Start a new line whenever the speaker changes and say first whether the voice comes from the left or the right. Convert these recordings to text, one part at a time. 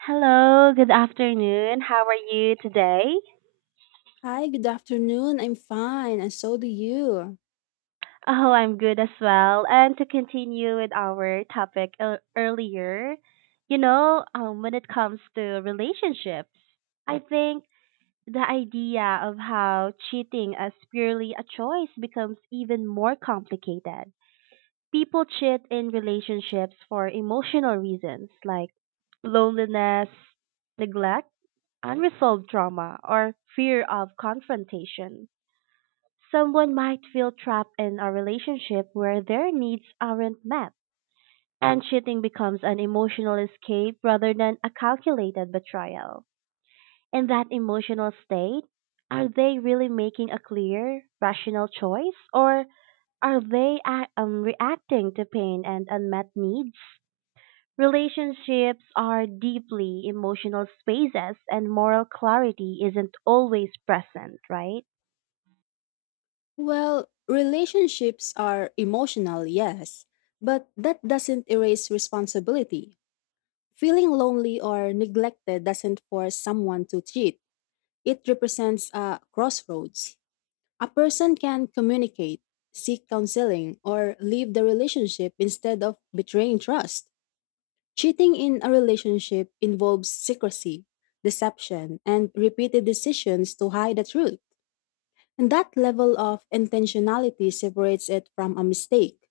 right: Hello, good afternoon. How are you today?
left: Hi, good afternoon. I'm fine, and so do you.
right: Oh, I'm good as well. And to continue with our topic earlier, when it comes to relationships, I think the idea of how cheating as purely a choice becomes even more complicated. People cheat in relationships for emotional reasons like loneliness, neglect, unresolved trauma, or fear of confrontation. Someone might feel trapped in a relationship where their needs aren't met, and cheating becomes an emotional escape rather than a calculated betrayal. In that emotional state, are they really making a clear, rational choice, or are they reacting to pain and unmet needs? Relationships are deeply emotional spaces, and moral clarity isn't always present, right?
left: Well, relationships are emotional, yes, but that doesn't erase responsibility. Feeling lonely or neglected doesn't force someone to cheat, it represents a crossroads. A person can communicate, seek counseling, or leave the relationship instead of betraying trust. Cheating in a relationship involves secrecy, deception, and repeated decisions to hide the truth. And that level of intentionality separates it from a mistake.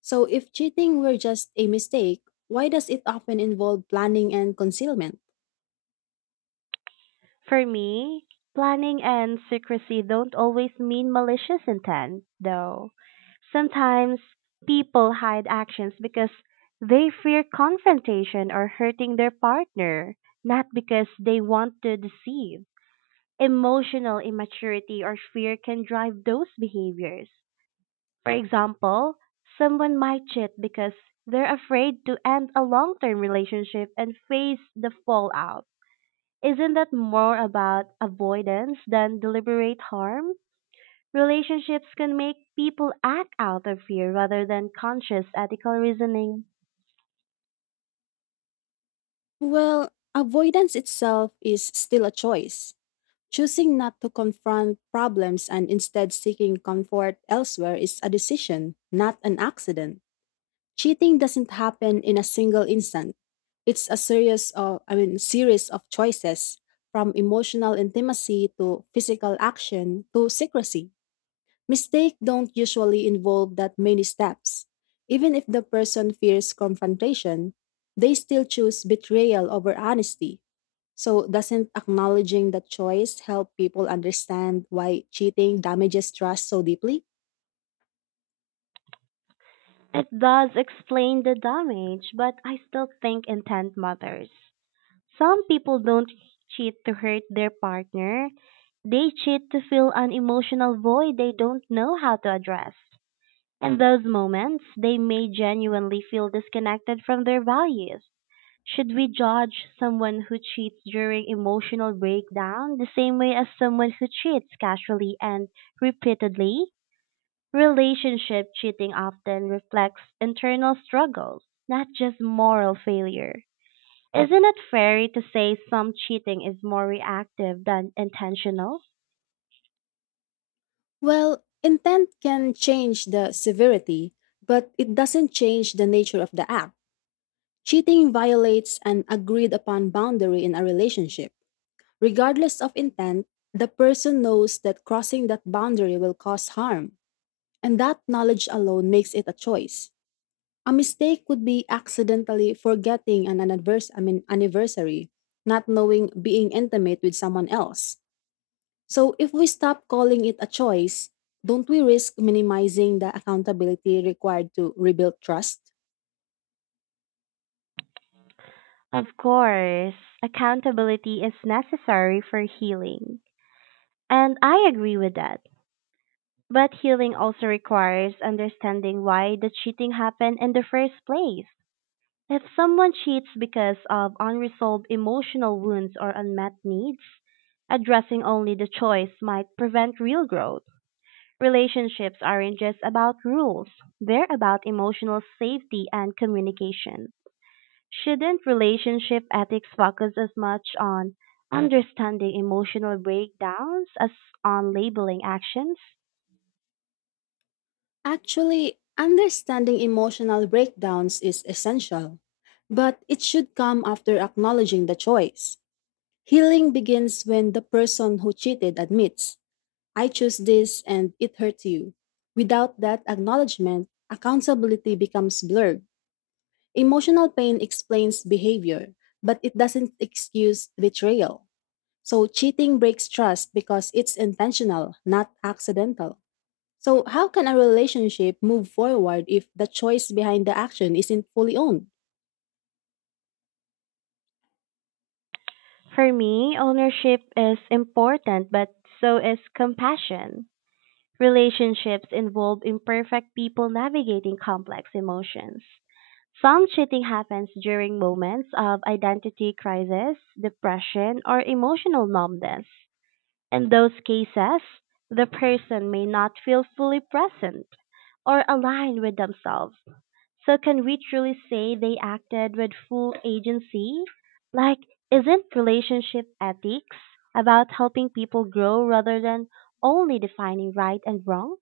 left: So if cheating were just a mistake, why does it often involve planning and concealment?
right: For me, planning and secrecy don't always mean malicious intent, though. Sometimes people hide actions because they fear confrontation or hurting their partner, not because they want to deceive. Emotional immaturity or fear can drive those behaviors. For example, someone might cheat because they're afraid to end a long term relationship and face the fallout. Isn't that more about avoidance than deliberate harm? Relationships can make people act out of fear rather than conscious ethical reasoning.
left: Well, avoidance itself is still a choice. Choosing not to confront problems and instead seeking comfort elsewhere is a decision, not an accident. Cheating doesn't happen in a single instant. It's a series of choices from emotional intimacy to physical action to secrecy. Mistakes don't usually involve that many steps. Even if the person fears confrontation, they still choose betrayal over honesty. So doesn't acknowledging that choice help people understand why cheating damages trust so deeply?
right: It does explain the damage, but I still think intent matters. Some people don't cheat to hurt their partner, they cheat to fill an emotional void they don't know how to address. In those moments, they may genuinely feel disconnected from their values. Should we judge someone who cheats during emotional breakdown the same way as someone who cheats casually and repeatedly? Relationship cheating often reflects internal struggles, not just moral failure. Isn't it fair to say some cheating is more reactive than intentional?
left: Well, intent can change the severity, but it doesn't change the nature of the act. Cheating violates an agreed upon boundary in a relationship. Regardless of intent, the person knows that crossing that boundary will cause harm, and that knowledge alone makes it a choice. A mistake would be accidentally forgetting an anniversary, not knowing being intimate with someone else. So if we stop calling it a choice, don't we risk minimizing the accountability required to rebuild trust?
right: Of course, accountability is necessary for healing. And I agree with that. But healing also requires understanding why the cheating happened in the first place. If someone cheats because of unresolved emotional wounds or unmet needs, addressing only the choice might prevent real growth. Relationships aren't just about rules, they're about emotional safety and communication. Shouldn't relationship ethics focus as much on understanding emotional breakdowns as on labeling actions?
left: Actually, understanding emotional breakdowns is essential, but it should come after acknowledging the choice. Healing begins when the person who cheated admits, I choose this and it hurt you. Without that acknowledgement, accountability becomes blurred. Emotional pain explains behavior, but it doesn't excuse betrayal. So cheating breaks trust because it's intentional, not accidental. So how can a relationship move forward if the choice behind the action isn't fully owned?
right: For me, ownership is important, but so is compassion. Relationships involve imperfect people navigating complex emotions. Some cheating happens during moments of identity crisis, depression, or emotional numbness. In those cases, the person may not feel fully present or aligned with themselves. So can we truly say they acted with full agency? Like, isn't relationship ethics about helping people grow rather than only defining right and wrong?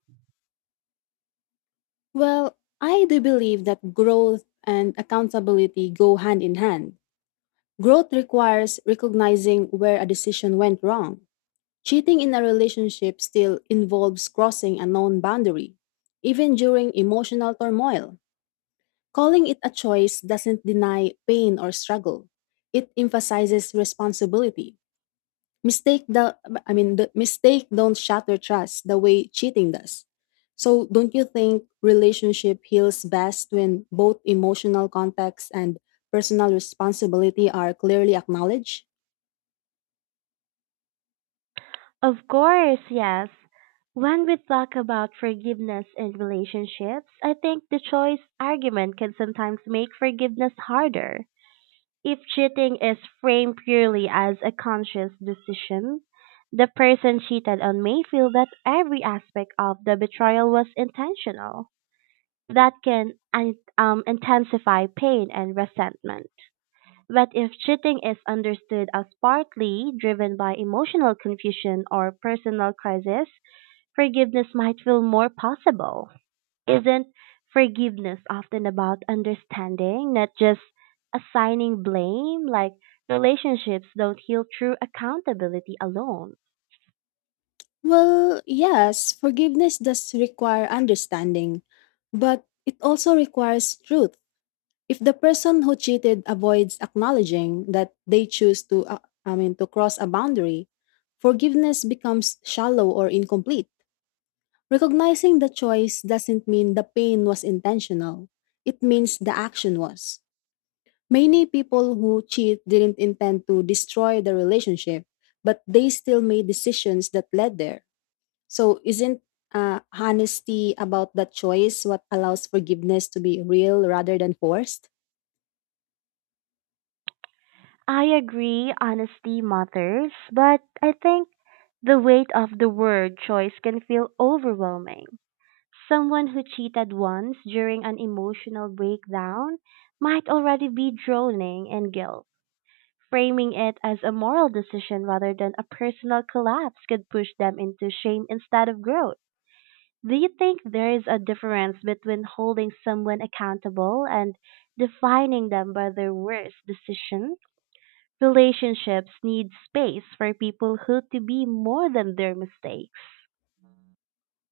left: Well, I do believe that growth and accountability go hand in hand. Growth requires recognizing where a decision went wrong. Cheating in a relationship still involves crossing a known boundary, even during emotional turmoil. Calling it a choice doesn't deny pain or struggle. It emphasizes responsibility. Mistake the I mean the mistake don't shatter trust the way cheating does. So don't you think relationship heals best when both emotional context and personal responsibility are clearly acknowledged?
right: Of course, yes. When we talk about forgiveness in relationships, I think the choice argument can sometimes make forgiveness harder. If cheating is framed purely as a conscious decision, the person cheated on may feel that every aspect of the betrayal was intentional. That can intensify pain and resentment. But if cheating is understood as partly driven by emotional confusion or personal crisis, forgiveness might feel more possible. Isn't forgiveness often about understanding, not just assigning blame? Like, relationships don't heal through accountability alone.
left: Well, yes, forgiveness does require understanding, but it also requires truth. If the person who cheated avoids acknowledging that they choose to I mean to cross a boundary, forgiveness becomes shallow or incomplete. Recognizing the choice doesn't mean the pain was intentional. It means the action was. Many people who cheat didn't intend to destroy the relationship, but they still made decisions that led there. So isn't honesty about that choice what allows forgiveness to be real rather than forced?
right: I agree, honesty matters, but I think the weight of the word choice can feel overwhelming. Someone who cheated once during an emotional breakdown might already be drowning in guilt. Framing it as a moral decision rather than a personal collapse could push them into shame instead of growth. Do you think there is a difference between holding someone accountable and defining them by their worst decision? Relationships need space for people who to be more than their mistakes.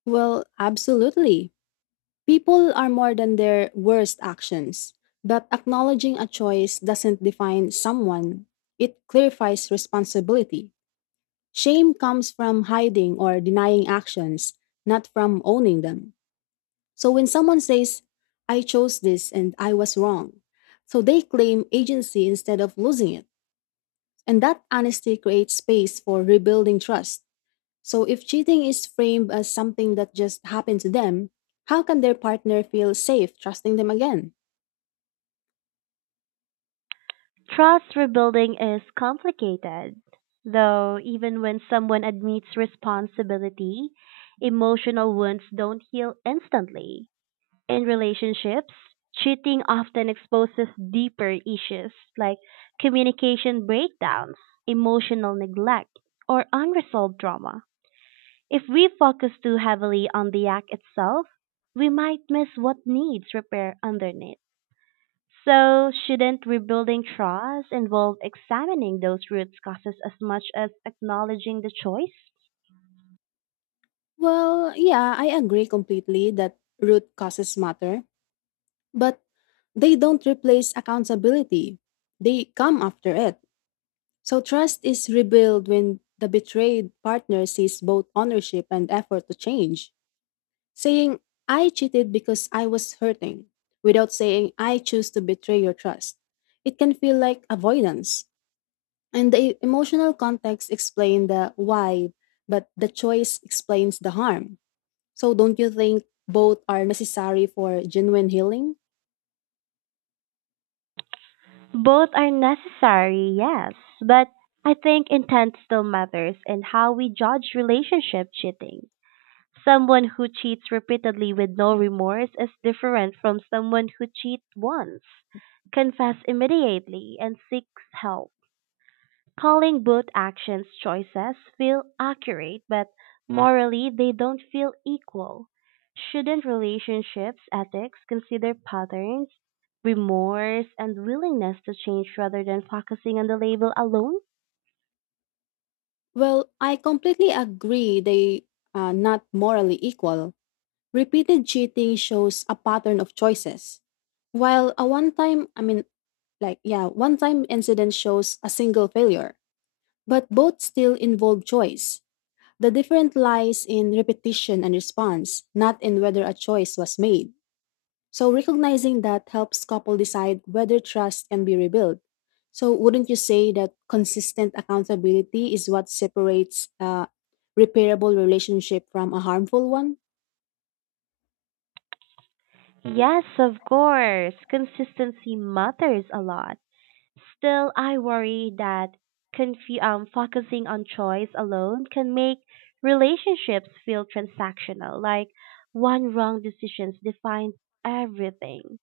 left: Well, absolutely. People are more than their worst actions, but acknowledging a choice doesn't define someone. It clarifies responsibility. Shame comes from hiding or denying actions, not from owning them. So when someone says, I chose this and I was wrong, so they claim agency instead of losing it. And that honesty creates space for rebuilding trust. So, if cheating is framed as something that just happened to them, how can their partner feel safe trusting them again?
right: Trust rebuilding is complicated, though, even when someone admits responsibility, emotional wounds don't heal instantly. In relationships, cheating often exposes deeper issues like communication breakdowns, emotional neglect, or unresolved trauma. If we focus too heavily on the act itself, we might miss what needs repair underneath. So, shouldn't rebuilding trust involve examining those root causes as much as acknowledging the choice?
left: Well, yeah, I agree completely that root causes matter, but they don't replace accountability. They come after it. So, trust is rebuilt when the betrayed partner sees both ownership and effort to change, saying, I cheated because I was hurting, without saying, I choose to betray your trust. It can feel like avoidance. And the emotional context explains the why, but the choice explains the harm. So don't you think both are necessary for genuine healing?
right: Both are necessary, yes, but I think intent still matters in how we judge relationship cheating. Someone who cheats repeatedly with no remorse is different from someone who cheats once, confess immediately, and seeks help. Calling both actions choices feel accurate, but morally they don't feel equal. Shouldn't relationships ethics consider patterns, remorse, and willingness to change rather than focusing on the label alone?
left: Well, I completely agree they are not morally equal. Repeated cheating shows a pattern of choices. While a one time, I mean, like, yeah, one time incident shows a single failure, but both still involve choice. The difference lies in repetition and response, not in whether a choice was made. So recognizing that helps couple decide whether trust can be rebuilt. So wouldn't you say that consistent accountability is what separates a repairable relationship from a harmful one?
right: Yes, of course. Consistency matters a lot. Still, I worry that focusing on choice alone can make relationships feel transactional, like one wrong decision defines everything.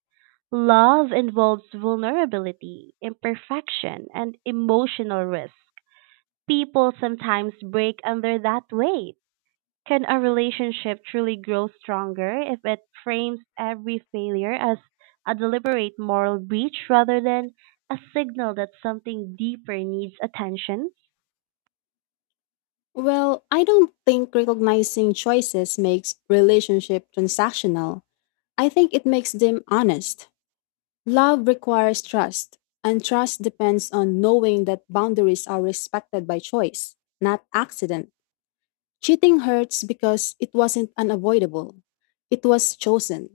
right: Love involves vulnerability, imperfection, and emotional risk. People sometimes break under that weight. Can a relationship truly grow stronger if it frames every failure as a deliberate moral breach rather than a signal that something deeper needs attention?
left: Well, I don't think recognizing choices makes relationship transactional. I think it makes them honest. Love requires trust, and trust depends on knowing that boundaries are respected by choice, not accident. Cheating hurts because it wasn't unavoidable. It was chosen.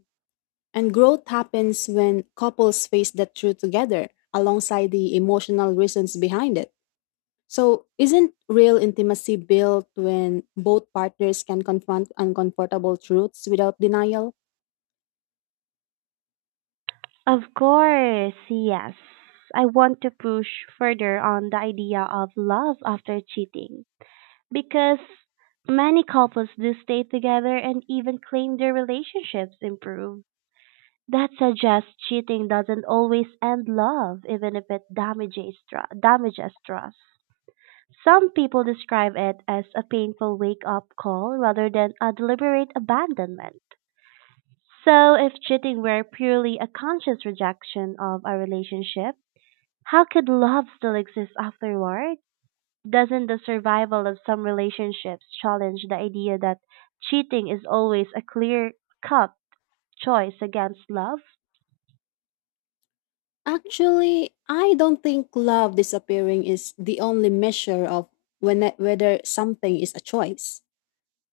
left: And growth happens when couples face that truth together alongside the emotional reasons behind it. So, isn't real intimacy built when both partners can confront uncomfortable truths without denial?
right: Of course, yes. I want to push further on the idea of love after cheating because many couples do stay together and even claim their relationships improve. That suggests cheating doesn't always end love, even if it damages trust. Some people describe it as a painful wake up call rather than a deliberate abandonment. So, if cheating were purely a conscious rejection of a relationship, how could love still exist afterward? Doesn't the survival of some relationships challenge the idea that cheating is always a clear cut choice against love?
left: Actually, I don't think love disappearing is the only measure of whether something is a choice.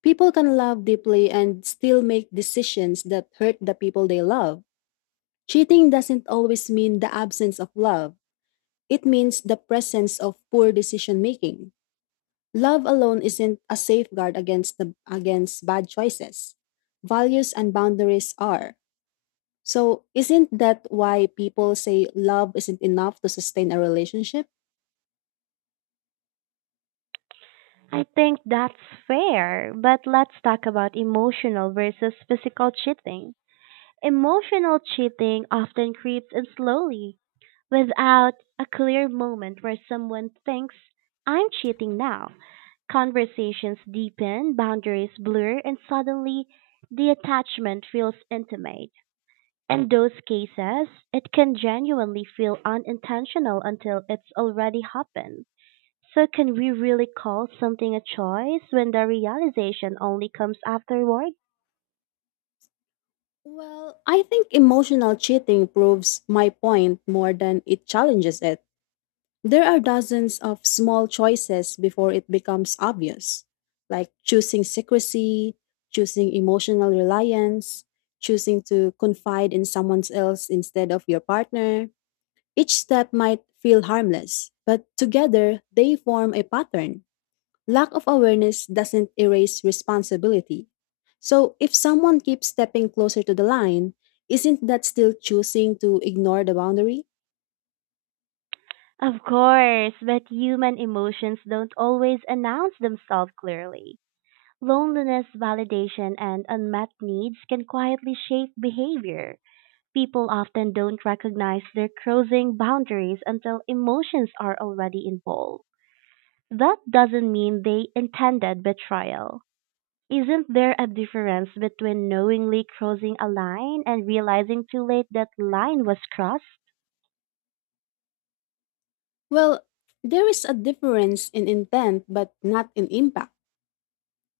left: People can love deeply and still make decisions that hurt the people they love. Cheating doesn't always mean the absence of love, it means the presence of poor decision making. Love alone isn't a safeguard against bad choices. Values and boundaries are. So, isn't that why people say love isn't enough to sustain a relationship?
right: I think that's fair, but let's talk about emotional versus physical cheating. Emotional cheating often creeps in slowly, without a clear moment where someone thinks, I'm cheating now. Conversations deepen, boundaries blur, and suddenly the attachment feels intimate. In those cases, it can genuinely feel unintentional until it's already happened. So can we really call something a choice when the realization only comes afterward?
left: Well, I think emotional cheating proves my point more than it challenges it. There are dozens of small choices before it becomes obvious, like choosing secrecy, choosing emotional reliance, choosing to confide in someone else instead of your partner. Each step might feel harmless, but together they form a pattern. Lack of awareness doesn't erase responsibility. So, if someone keeps stepping closer to the line, isn't that still choosing to ignore the boundary?
right: Of course, but human emotions don't always announce themselves clearly. Loneliness, validation, and unmet needs can quietly shape behavior. People often don't recognize their are crossing boundaries until emotions are already involved. That doesn't mean they intended betrayal. Isn't there a difference between knowingly crossing a line and realizing too late that line was crossed?
left: Well, there is a difference in intent, but not in impact.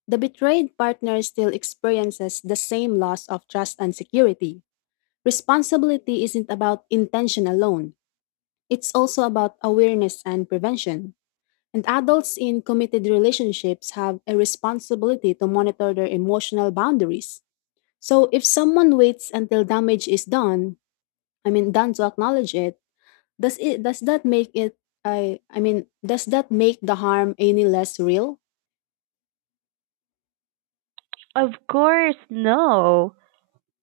left: The betrayed partner still experiences the same loss of trust and security. Responsibility isn't about intention alone, it's also about awareness and prevention. And adults in committed relationships have a responsibility to monitor their emotional boundaries. So if someone waits until damage is done to acknowledge it does that make it I mean, does that make the harm any less real?
right: Of course, no.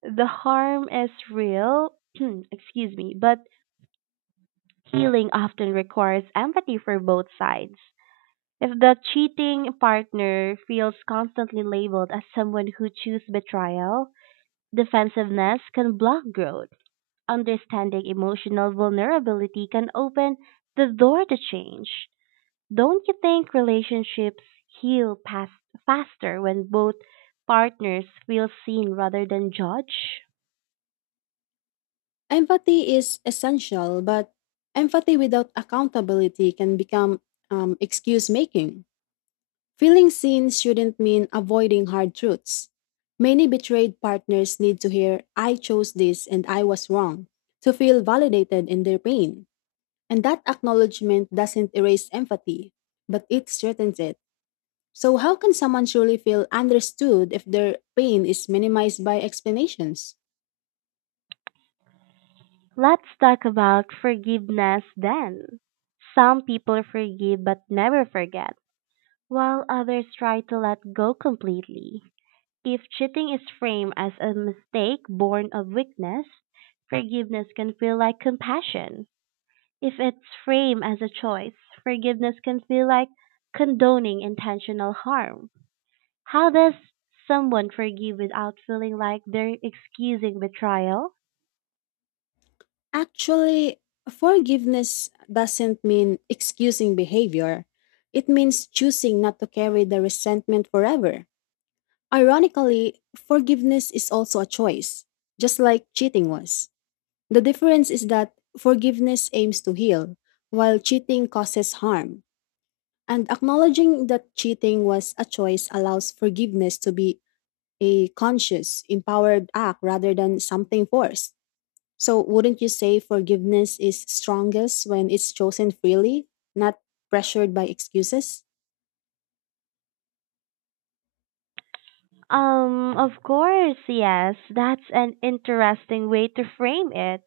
right: The harm is real, excuse me, but healing often requires empathy for both sides. If the cheating partner feels constantly labeled as someone who chooses betrayal, defensiveness can block growth. Understanding emotional vulnerability can open the door to change. Don't you think relationships heal past, faster when both partners feel seen rather than judged?
left: Empathy is essential, but empathy without accountability can become excuse making. Feeling seen shouldn't mean avoiding hard truths. Many betrayed partners need to hear, I chose this and I was wrong, to feel validated in their pain. And that acknowledgement doesn't erase empathy, but it strengthens it. So, how can someone truly feel understood if their pain is minimized by explanations?
right: Let's talk about forgiveness then. Some people forgive but never forget, while others try to let go completely. If cheating is framed as a mistake born of weakness, forgiveness can feel like compassion. If it's framed as a choice, forgiveness can feel like condoning intentional harm. How does someone forgive without feeling like they're excusing betrayal?
left: Actually, forgiveness doesn't mean excusing behavior, it means choosing not to carry the resentment forever. Ironically, forgiveness is also a choice, just like cheating was. The difference is that forgiveness aims to heal, while cheating causes harm. And acknowledging that cheating was a choice allows forgiveness to be a conscious, empowered act rather than something forced. So, wouldn't you say forgiveness is strongest when it's chosen freely, not pressured by excuses?
right: Of course, yes, that's an interesting way to frame it.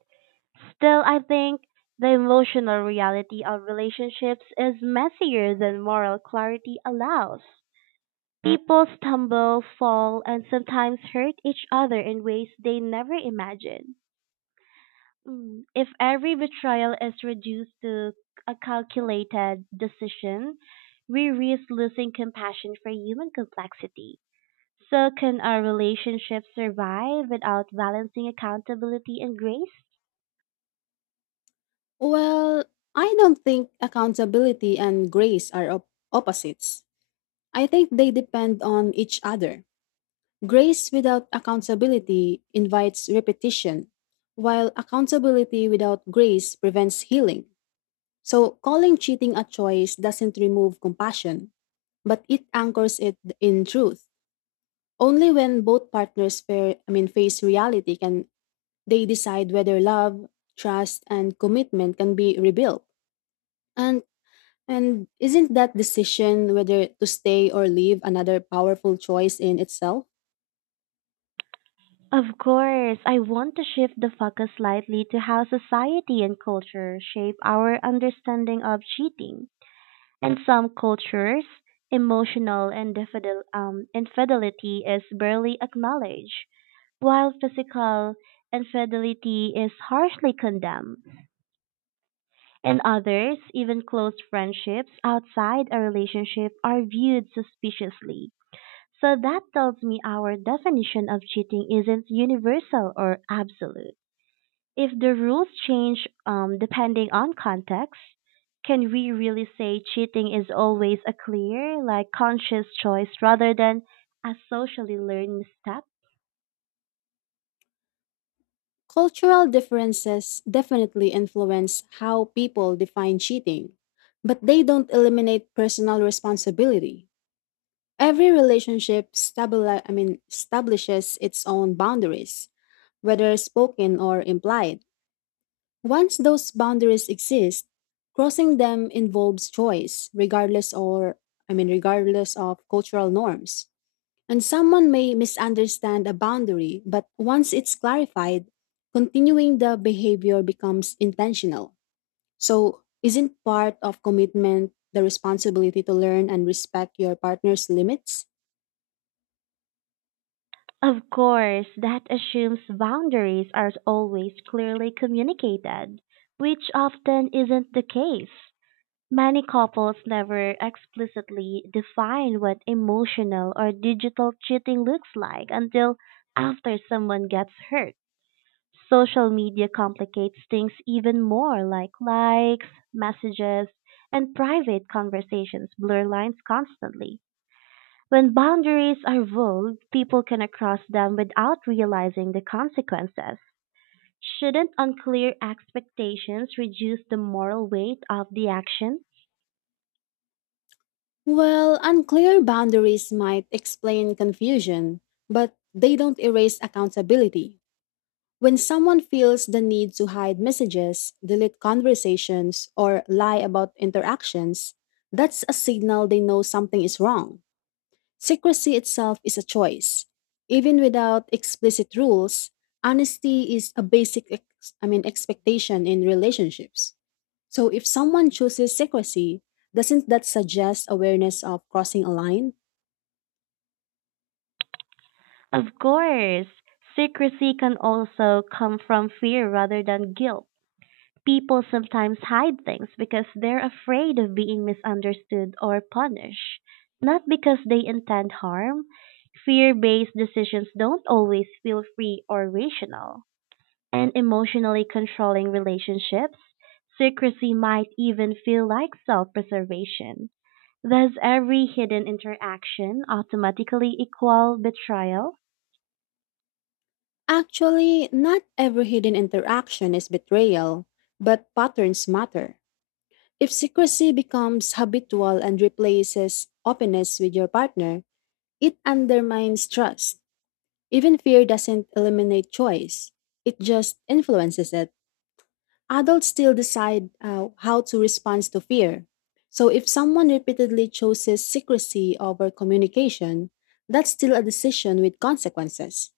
right: Still, I think the emotional reality of relationships is messier than moral clarity allows. People stumble, fall, and sometimes hurt each other in ways they never imagined. Mm. If every betrayal is reduced to a calculated decision, we risk losing compassion for human complexity. So, can our relationships survive without balancing accountability and grace?
left: Well, I don't think accountability and grace are opposites. I think they depend on each other. Grace without accountability invites repetition, while accountability without grace prevents healing. So, calling cheating a choice doesn't remove compassion, but it anchors it in truth. Only when both partners face reality can they decide whether love, trust, and commitment can be rebuilt. And and isn't that decision whether to stay or leave another powerful choice in itself?
right: Of course, I want to shift the focus slightly to how society and culture shape our understanding of cheating. In some cultures, emotional and infidelity is barely acknowledged while physical infidelity is harshly condemned. And others, even close friendships outside a relationship are viewed suspiciously. So that tells me our definition of cheating isn't universal or absolute. If the rules change depending on context, can we really say cheating is always a clear, like conscious choice rather than a socially learned misstep?
left: Cultural differences definitely influence how people define cheating, but they don't eliminate personal responsibility. Every relationship establishes its own boundaries whether spoken or implied. Once those boundaries exist, crossing them involves choice, regardless or I mean regardless of cultural norms. And someone may misunderstand a boundary, but once it's clarified, continuing the behavior becomes intentional. So, isn't part of commitment the responsibility to learn and respect your partner's limits?
right: Of course, that assumes boundaries are always clearly communicated, which often isn't the case. Many couples never explicitly define what emotional or digital cheating looks like until after someone gets hurt. Social media complicates things even more, like likes, messages, and private conversations blur lines constantly. When boundaries are vague, people can cross them without realizing the consequences. Shouldn't unclear expectations reduce the moral weight of the action?
left: Well, unclear boundaries might explain confusion, but they don't erase accountability. When someone feels the need to hide messages, delete conversations, or lie about interactions, that's a signal they know something is wrong. Secrecy itself is a choice. Even without explicit rules, honesty is a basic expectation in relationships. So if someone chooses secrecy, doesn't that suggest awareness of crossing a line?
right: Of course, secrecy can also come from fear rather than guilt. People sometimes hide things because they're afraid of being misunderstood or punished, not because they intend harm. Fear based decisions don't always feel free or rational. And emotionally controlling relationships, secrecy might even feel like self preservation. Does every hidden interaction automatically equal betrayal?
left: Actually, not every hidden interaction is betrayal, but patterns matter. If secrecy becomes habitual and replaces openness with your partner, it undermines trust. Even fear doesn't eliminate choice, it just influences it. Adults still decide how to respond to fear. So, if someone repeatedly chooses secrecy over communication, that's still a decision with consequences.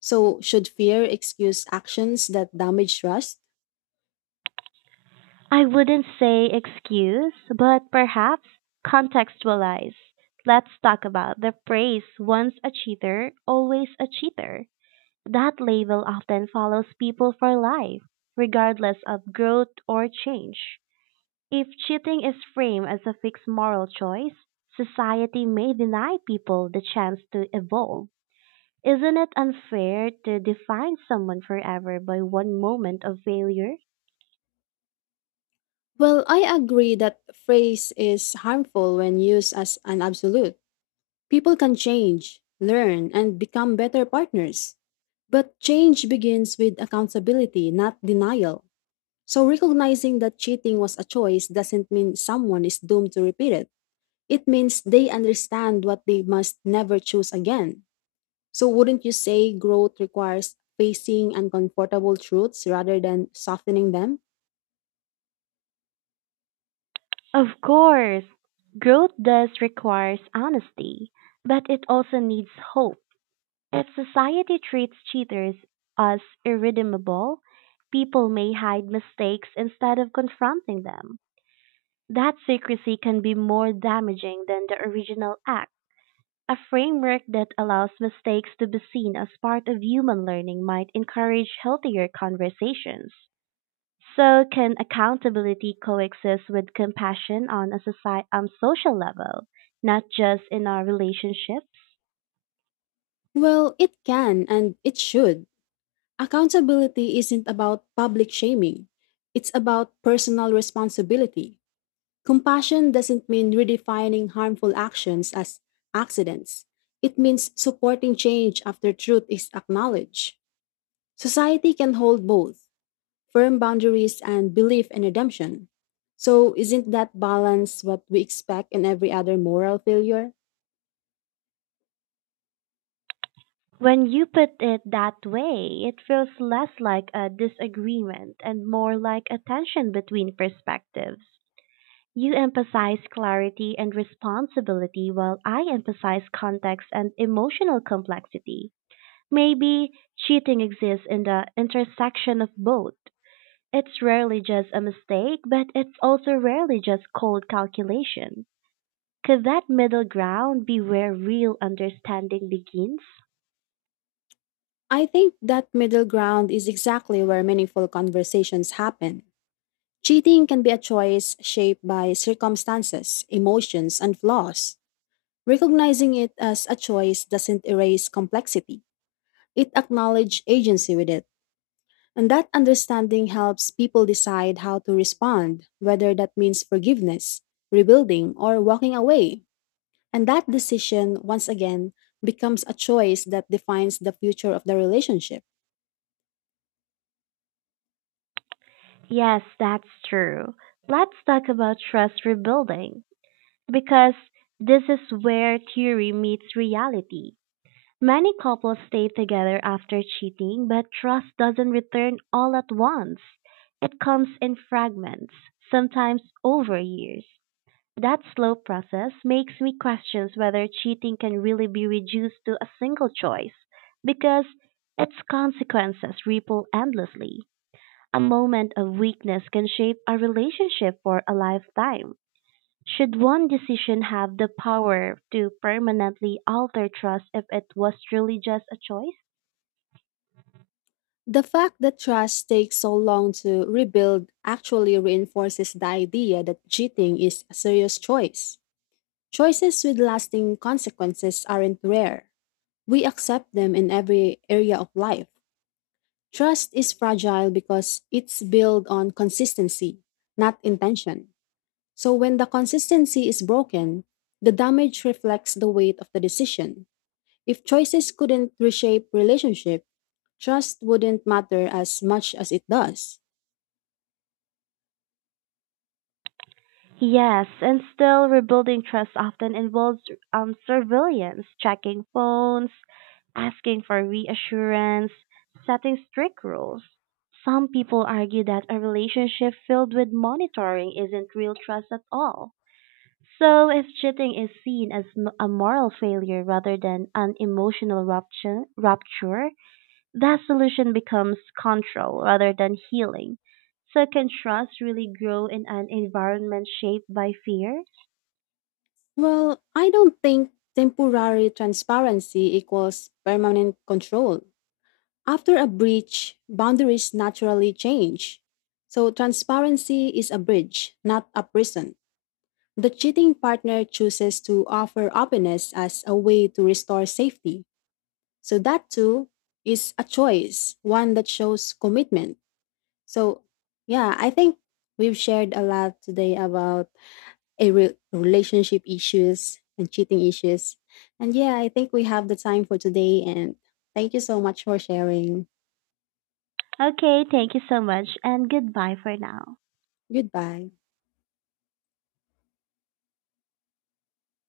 left: So, should fear excuse actions that damage trust?
right: I wouldn't say excuse, but perhaps contextualize. Let's talk about the phrase once a cheater, always a cheater. That label often follows people for life, regardless of growth or change. If cheating is framed as a fixed moral choice, society may deny people the chance to evolve. Isn't it unfair to define someone forever by one moment of failure?
left: Well, I agree that phrase is harmful when used as an absolute. People can change, learn, and become better partners. But change begins with accountability, not denial. So recognizing that cheating was a choice doesn't mean someone is doomed to repeat it. It means they understand what they must never choose again. So wouldn't you say growth requires facing uncomfortable truths rather than softening them?
right: Of course, growth does requires honesty, but it also needs hope. If society treats cheaters as irredeemable, people may hide mistakes instead of confronting them. That secrecy can be more damaging than the original act. A framework that allows mistakes to be seen as part of human learning might encourage healthier conversations. So, can accountability coexist with compassion on a social level, not just in our relationships?
left: Well, it can and it should. Accountability isn't about public shaming. It's about personal responsibility. Compassion doesn't mean redefining harmful actions as accidents. It means supporting change after truth is acknowledged. Society can hold both firm boundaries and belief in redemption. So, isn't that balance what we expect in every other moral failure?
right: When you put it that way, it feels less like a disagreement and more like a tension between perspectives. You emphasize clarity and responsibility while I emphasize context and emotional complexity. Maybe cheating exists in the intersection of both. It's rarely just a mistake, but it's also rarely just cold calculation. Could that middle ground be where real understanding begins?
left: I think that middle ground is exactly where meaningful conversations happen. Cheating can be a choice shaped by circumstances, emotions, and flaws. Recognizing it as a choice doesn't erase complexity. It acknowledges agency with it. And that understanding helps people decide how to respond, whether that means forgiveness, rebuilding, or walking away. And that decision, once again, becomes a choice that defines the future of the relationship.
right: Yes, that's true. Let's talk about trust rebuilding because this is where theory meets reality. Many couples stay together after cheating, but trust doesn't return all at once. It comes in fragments, sometimes over years. That slow process makes me question whether cheating can really be reduced to a single choice because its consequences ripple endlessly. A moment of weakness can shape a relationship for a lifetime. Should one decision have the power to permanently alter trust if it was truly just a choice?
left: The fact that trust takes so long to rebuild actually reinforces the idea that cheating is a serious choice. Choices with lasting consequences aren't rare. We accept them in every area of life. Trust is fragile because it's built on consistency, not intention. So when the consistency is broken, the damage reflects the weight of the decision. If choices couldn't reshape relationship, trust wouldn't matter as much as it does.
right: Yes, and still rebuilding trust often involves surveillance, checking phones, asking for reassurance, setting strict rules. Some people argue that a relationship filled with monitoring isn't real trust at all. So, if cheating is seen as a moral failure rather than an emotional rupture, that solution becomes control rather than healing. So can trust really grow in an environment shaped by fear?
left: Well, I don't think temporary transparency equals permanent control. After a breach, boundaries naturally change. So, transparency is a bridge, not a prison. The cheating partner chooses to offer openness as a way to restore safety. So, that too is a choice, one that shows commitment. So, yeah, I think we've shared a lot today about a relationship issues and cheating issues. And yeah, I think we have the time for today. And thank you so much for sharing.
right: Okay, thank you so much and goodbye for now.
left: Goodbye.